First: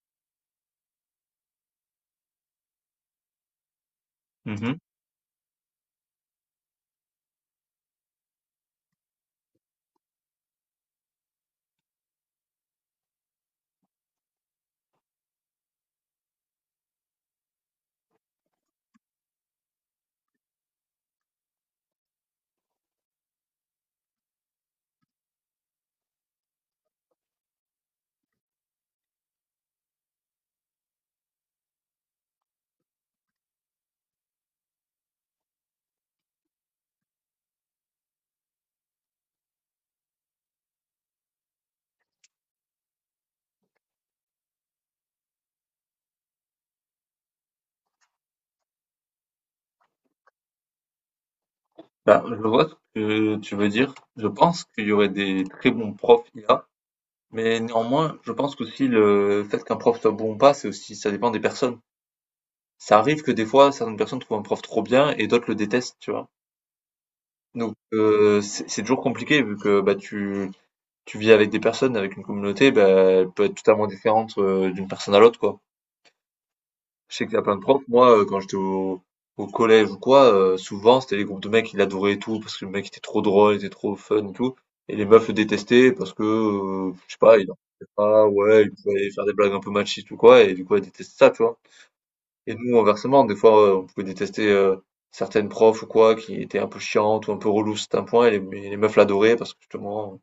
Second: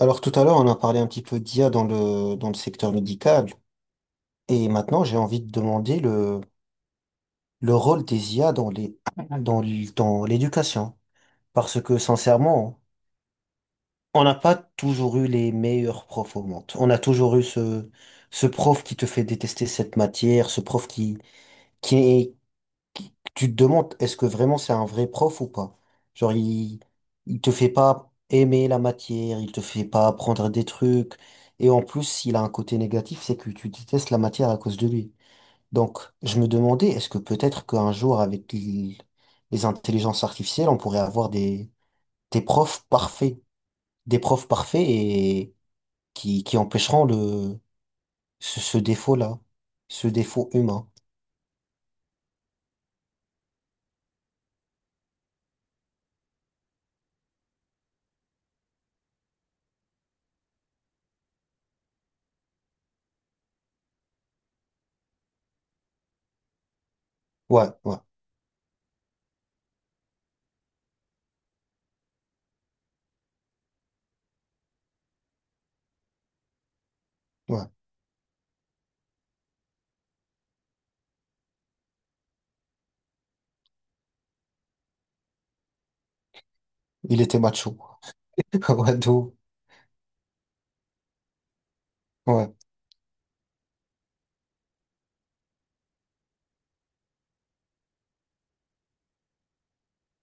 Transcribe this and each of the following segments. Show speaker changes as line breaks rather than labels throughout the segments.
Alors tout à l'heure, on a parlé un petit peu d'IA dans le secteur médical. Et
Mhm.
maintenant, j'ai envie de demander le rôle des IA dans l'éducation. Parce que sincèrement, on n'a pas toujours eu les meilleurs profs au monde. On a toujours eu ce prof qui te fait détester cette matière, ce prof, qui, tu te demandes, est-ce que vraiment c'est un vrai prof ou pas? Genre, il te fait pas aimer la matière, il te fait pas apprendre des trucs. Et en plus, il a un côté négatif, c'est que tu détestes la matière à cause de lui. Donc, je me demandais, est-ce que peut-être qu'un jour, avec les intelligences artificielles, on pourrait avoir des profs parfaits, des profs parfaits et qui empêcheront ce défaut-là, ce défaut humain.
Bah, je vois ce que tu veux dire. Je pense qu'il y aurait des très bons profs IA, mais néanmoins, je pense qu'aussi le fait qu'un prof soit bon ou pas, c'est aussi, ça dépend des personnes. Ça arrive que des fois, certaines personnes trouvent un prof trop bien et d'autres le détestent, tu vois.
Ouais,
Donc,
ouais,
c'est toujours compliqué vu que bah, tu vis avec des personnes, avec une communauté, bah, elle peut être totalement différente d'une personne à l'autre, quoi. Je sais qu'il y a plein de
ouais.
profs. Moi, quand j'étais au collège ou quoi, souvent, c'était les groupes de mecs qui l'adoraient et tout, parce que le mec était trop drôle, il était trop fun et tout. Et les meufs le détestaient parce que, je sais
Il
pas,
était
il en
macho.
faisait pas, ouais, il
Ouais, de
pouvait faire des
ouf.
blagues un peu machistes ou quoi, et du coup, elles détestaient ça, tu vois. Et
Ouais.
nous, inversement, des fois, on pouvait détester certaines profs ou quoi, qui étaient un peu chiantes ou un peu reloues c'est un point, et les meufs l'adoraient parce que, justement,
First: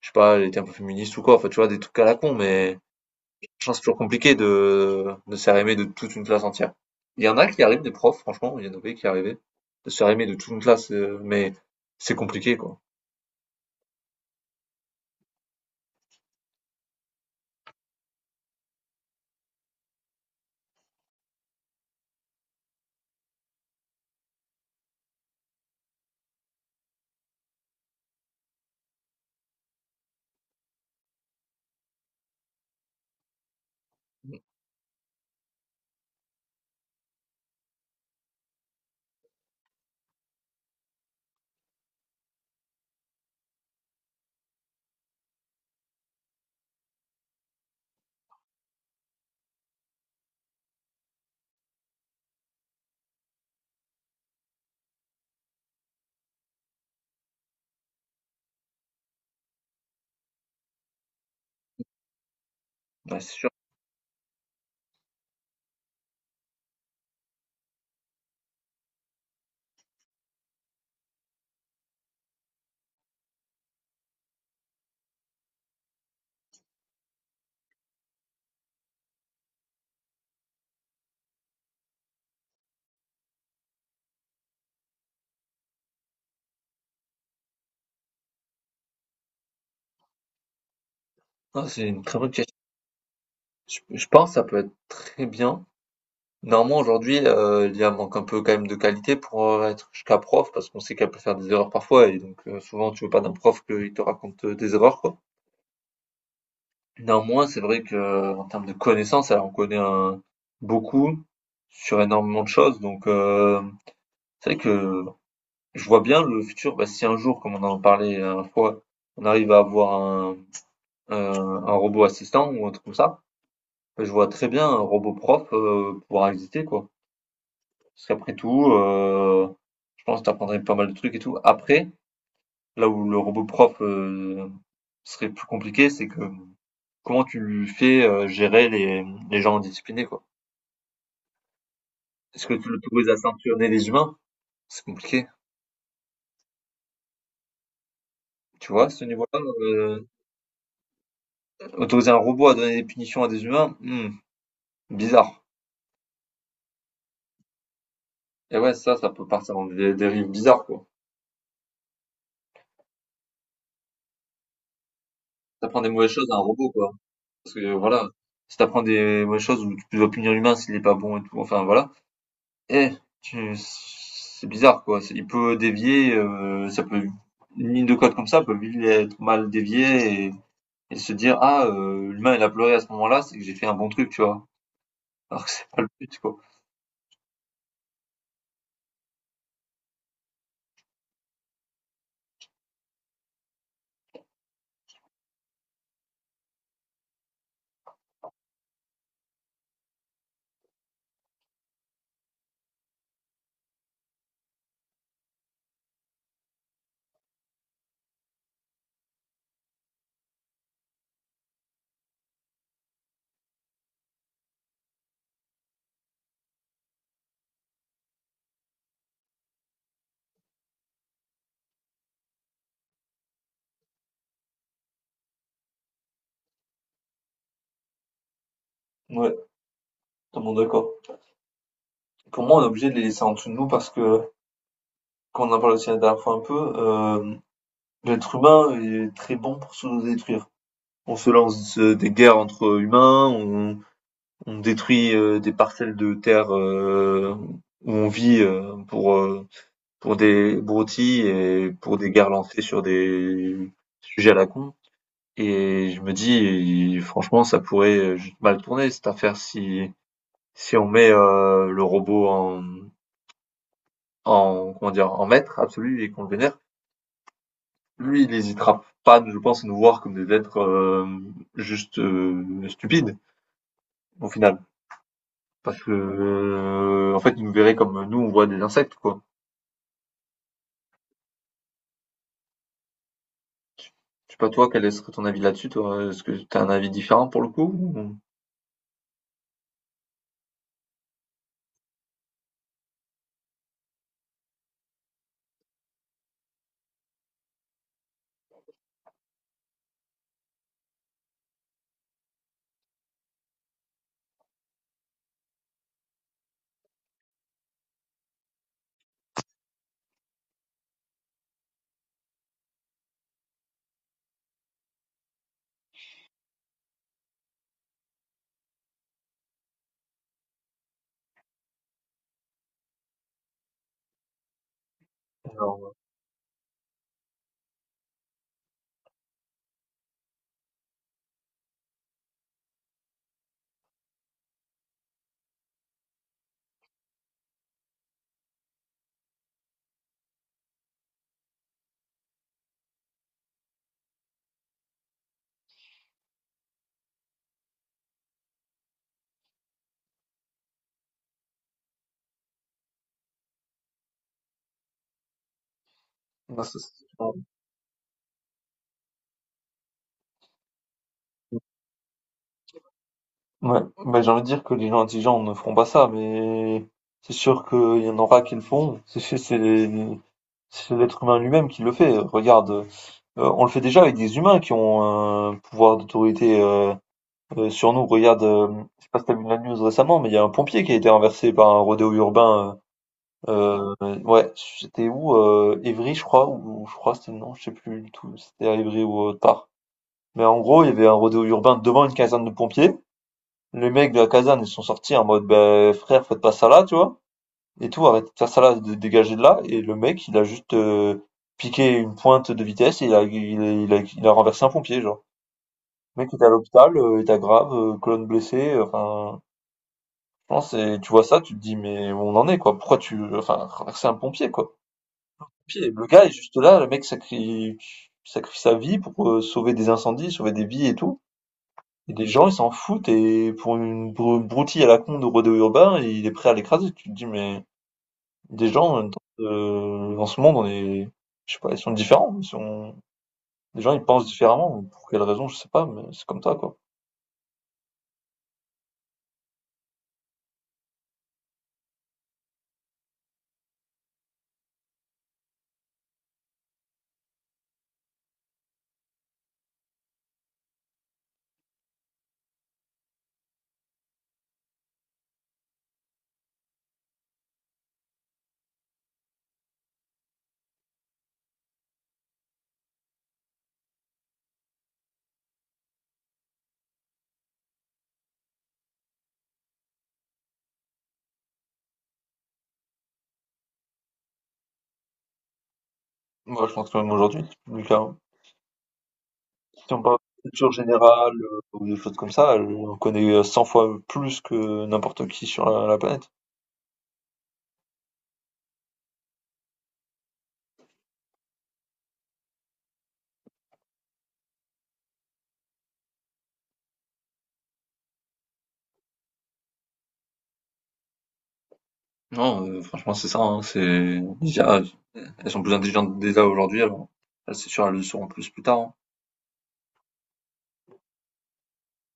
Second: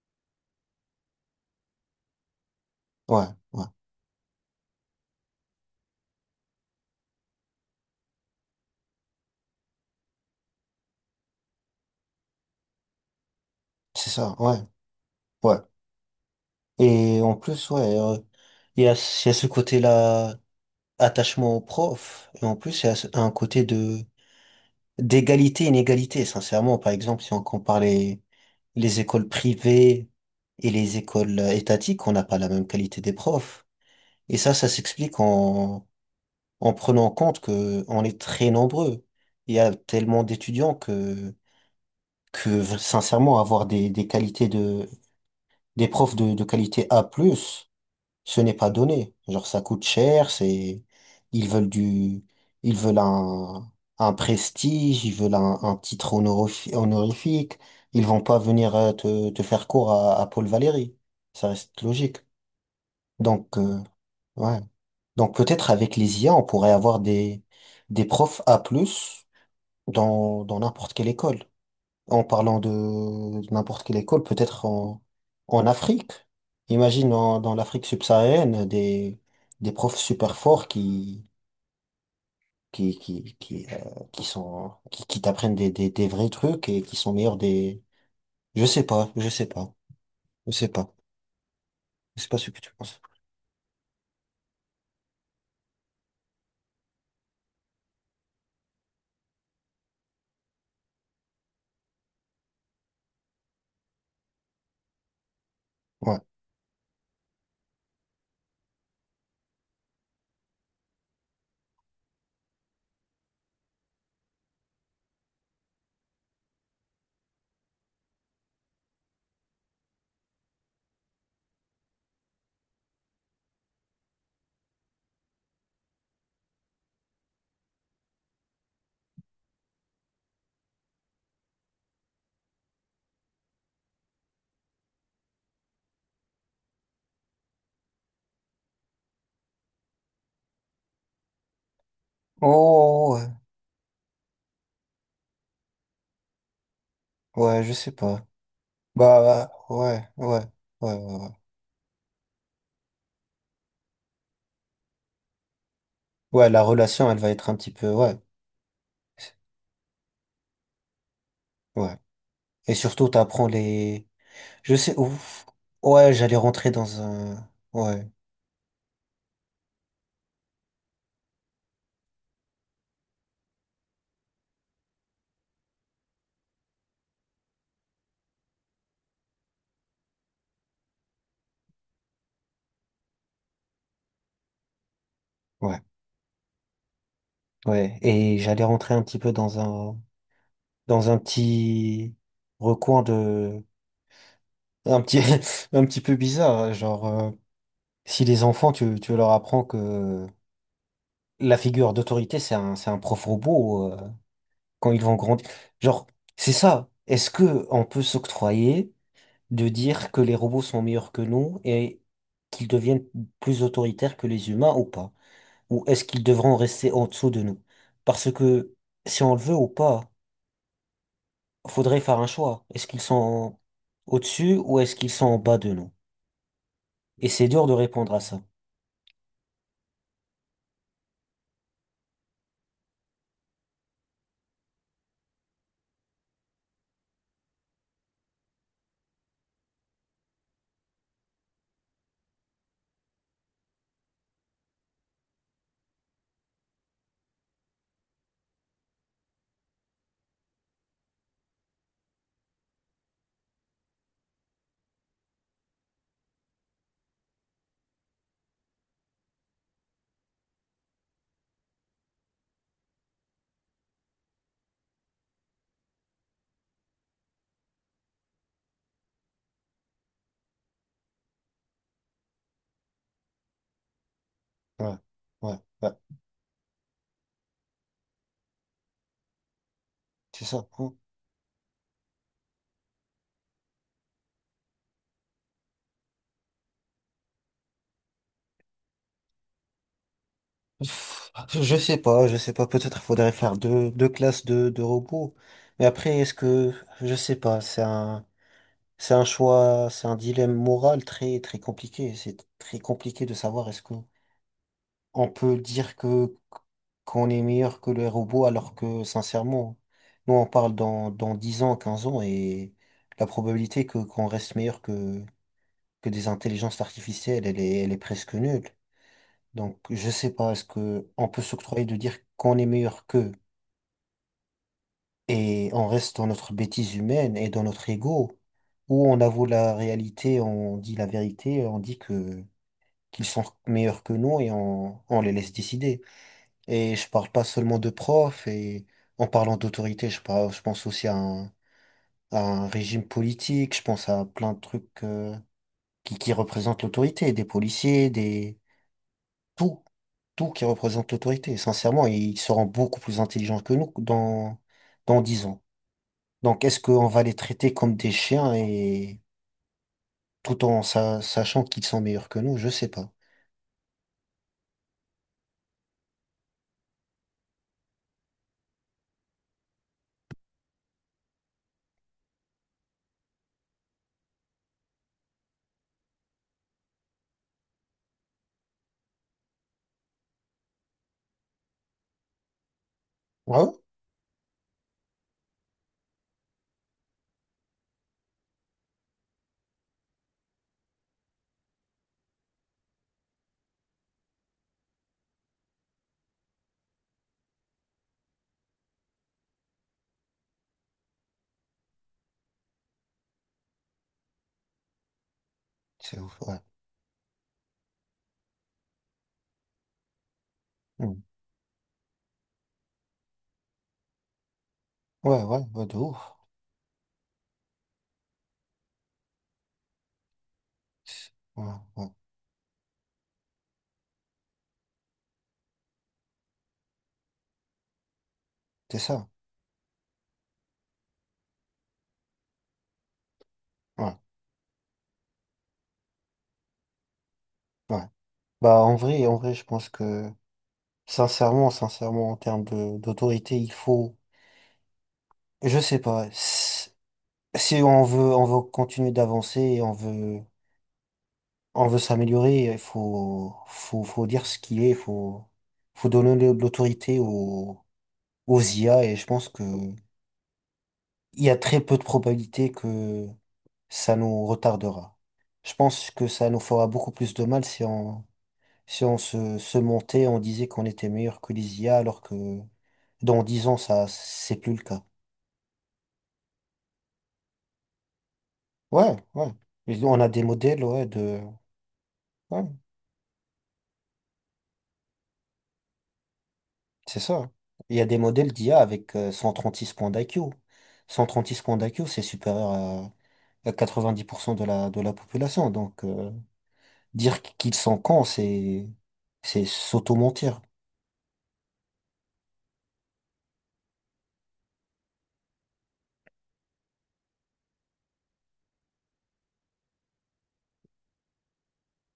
je sais pas, elle était un peu féministe ou quoi, enfin, tu vois, des trucs à la con, mais...
Ouais, ouais,
Franchement, c'est toujours compliqué de se faire aimer de toute une classe entière. Il y en a qui arrivent, des profs, franchement, il y en avait qui arrivaient, de se faire aimer de toute une classe, mais c'est compliqué, quoi.
c'est ça, ouais, ouais. Et en plus, ouais, il y a ce côté-là, attachement au prof, et en plus, il y a un côté de d'égalité, inégalité, sincèrement. Par exemple, si on compare les écoles privées et les écoles étatiques, on n'a pas la même qualité des profs. Et ça s'explique en prenant en compte que on est très nombreux. Il y a tellement d'étudiants que sincèrement, avoir des qualités de des profs de qualité A+, plus, ce n'est pas donné. Genre, ça coûte cher, ils veulent du, ils veulent un prestige, ils veulent un titre honorifique. Ils vont pas venir te faire cours à Paul Valéry. Ça reste logique.
Ouais, c'est sûr.
Donc, ouais. Donc, peut-être avec les IA, on pourrait avoir des profs A+, plus dans n'importe quelle école en parlant de n'importe quelle école, peut-être en Afrique. Imagine dans l'Afrique subsaharienne des profs super forts qui, qui, qui, euh, qui t'apprennent des vrais trucs et qui sont meilleurs des, je sais pas, je sais pas, je sais pas,
Ah, c'est une très
je sais
bonne
pas ce
question.
que tu penses.
Je pense que ça peut être très bien. Néanmoins, aujourd'hui, a manque un peu quand même de qualité pour, être jusqu'à prof, parce qu'on sait qu'elle peut faire des erreurs parfois et donc souvent, tu veux pas d'un prof qu'il te raconte, des erreurs, quoi.
Ouais.
Néanmoins, c'est vrai que en termes de connaissances, elle en connaît, beaucoup sur énormément de choses, donc heu. C'est vrai que je vois bien le futur, bah, si un jour, comme on en parlait la dernière fois, on arrive à avoir un robot assistant ou un truc comme ça, bah, je vois très bien un robot prof pouvoir exister, quoi. Parce qu'après tout, je pense que t'apprendrais pas mal de trucs et tout. Après, là où le robot prof serait plus compliqué, c'est que comment tu lui fais gérer les gens indisciplinés, quoi. Est-ce que tu l'autorises
Oh,
à
ouais,
sanctionner les humains? C'est compliqué.
ouais, je sais pas.
Tu vois, à ce niveau-là,
Bah, ouais, ouais, ouais, ouais, ouais.
autoriser un robot à donner des punitions à des humains, hmm, bizarre.
Ouais, la relation, elle va être un petit peu, ouais,
Et ouais, ça peut partir dans des dérives bizarres, quoi.
ouais. Et surtout, t'apprends les. Je sais, ouf.
T'apprends des mauvaises
Ouais,
choses à
j'allais
un robot,
rentrer
quoi.
dans un.
Parce que
Ouais,
voilà, si t'apprends des mauvaises choses où tu dois punir l'humain s'il est pas bon et tout, enfin voilà. Eh, tu... c'est bizarre, quoi. C'est- Il peut dévier, ça peut une ligne de code comme ça peut vite être mal déviée et se dire ah l'humain il a pleuré à ce moment-là, c'est que j'ai fait un bon truc, tu vois. Alors que c'est
ouais,
pas le but, quoi.
ouais, et j'allais rentrer un petit peu dans un petit recoin de, un petit, un petit peu bizarre, hein. Genre, si les enfants, tu leur apprends que la figure d'autorité, c'est un prof robot, quand ils vont grandir. Genre, c'est ça. Est-ce que on peut s'octroyer de dire que les robots sont meilleurs que nous et qu'ils deviennent plus autoritaires que les humains ou pas? Ou est-ce qu'ils devront rester en dessous de nous? Parce que si on le veut ou pas, faudrait faire un choix. Est-ce qu'ils sont au-dessus ou est-ce qu'ils sont en bas de nous? Et c'est dur de répondre à ça.
Ouais, totalement d'accord. Pour moi, on est obligé de les laisser en dessous de nous parce que, quand on en parle aussi la dernière fois un peu, l'être humain est très bon pour se détruire. On se lance des guerres entre humains, on détruit des parcelles de terre où on vit pour des broutilles et pour des guerres lancées sur des sujets à la con. Et je me dis, franchement, ça pourrait juste mal tourner cette affaire si on met le robot en en comment dire en maître absolu et qu'on le vénère. Lui, il n'hésitera pas, je pense, à nous voir comme des êtres juste stupides, au final.
Ouais, ouais,
Parce que,
ouais,
en fait, il nous verrait comme nous, on voit des insectes, quoi.
c'est ça. Hmm.
Je sais pas, toi, quel serait ton avis là-dessus, toi? Est-ce que t'as un avis différent pour le coup? Ou
Pff, Je sais pas, peut-être faudrait faire deux classes de robots. Mais après, je sais pas, c'est un choix, c'est un dilemme moral très, très compliqué. C'est très compliqué de savoir est-ce que on peut dire que qu'on est meilleur que les robots alors que sincèrement, nous on parle dans 10 ans, 15 ans et la probabilité que qu'on reste meilleur que des intelligences artificielles, elle est presque nulle. Donc je sais pas, est-ce que on peut s'octroyer de dire qu'on est meilleur qu'eux et on
alors,
reste dans notre bêtise humaine et dans notre ego, ou on avoue la réalité, on dit la vérité, on dit que qu'ils sont meilleurs que nous et on les laisse décider. Et je parle pas seulement de profs, et en parlant d'autorité, je pense aussi à un régime politique, je pense à plein de trucs qui représentent l'autorité, des policiers, des. Tout, tout qui représente l'autorité. Sincèrement, ils seront beaucoup plus intelligents que nous dans 10 ans.
moi,
Donc
ça,
est-ce
c'est-
qu'on va les traiter comme des chiens et tout en sachant qu'ils sont meilleurs que nous? Je sais pas.
Ouais, bah, j'ai envie de dire que les gens intelligents ne feront pas ça, mais c'est sûr qu'il y en aura qui le font. C'est l'être humain lui-même qui le fait. Regarde, on le fait déjà avec des humains qui ont un pouvoir d'autorité. Sur nous, regarde, je sais pas si t'as vu la news récemment, mais il y a un pompier qui a été renversé par un rodéo urbain.
Ouais, ouais,
Ouais, c'était où? Évry, je crois, ou je crois, c'était non, je sais plus du tout, c'était à Évry ou autre part. Mais en gros, il y avait un rodéo urbain devant une caserne de pompiers. Les mecs de la caserne, ils sont sortis en mode, ben frère, faites pas ça là, tu vois. Et tout, arrêtez de faire ça là, de- dégagez de là. Et le mec, il a juste piqué une pointe de vitesse et il a renversé un pompier, genre.
c'est
Le mec
ouf,
était à
ouais.
l'hôpital, était grave, colonne blessée, enfin. Non, c'est tu vois
Mm.
ça, tu te dis: «Mais où on en est, quoi? Pourquoi tu enfin, c'est un pompier, quoi».
Ouais, ouais, ouais,
Pompier,
de
le
ouf.
gars est juste là, le mec sacrifie sacrifie sa vie pour, sauver des incendies, sauver des vies et tout
Ouais, ouais,
et les gens, ils s'en foutent et pour une broutille à la con de rodéo urbain, il est prêt à l'écraser. Tu te dis: «Mais des
c'est
gens,
ça.
dans ce monde, on est je sais pas, ils sont différents, ils sont les gens, ils
Ouais,
pensent différemment». Pour quelle raison, je sais pas, mais c'est comme ça, quoi.
ouais. Bah, en vrai, je pense que, sincèrement, sincèrement, en termes d'autorité, il faut, je sais pas, si on veut continuer d'avancer et on veut s'améliorer, il faut, dire ce qu'il est, il faut, donner de l'autorité aux IA et je pense que il y a très peu de probabilités que ça nous retardera. Je pense que ça nous fera beaucoup plus de mal si on, si on se montait, on disait qu'on était meilleur que les IA alors que dans 10 ans, ça, c'est plus le cas.
Moi, je pense que même aujourd'hui, c'est plus le cas, hein.
Ouais, ouais.
Si on
Mais
parle
on a
de
des
culture
modèles, ouais,
générale
de.
ou des choses comme ça,
Ouais,
on connaît 100 fois plus que n'importe qui sur la planète.
c'est ça. Il y a des modèles d'IA avec 136 points d'IQ. 136 points d'IQ, c'est supérieur à 90% de la population. Donc, dire qu'ils sont cons, c'est s'auto-mentir.
Non, franchement, c'est ça, hein, c'est, les IA, elles sont plus intelligentes déjà aujourd'hui, alors, elles, c'est sûr, elles le seront plus plus tard, hein.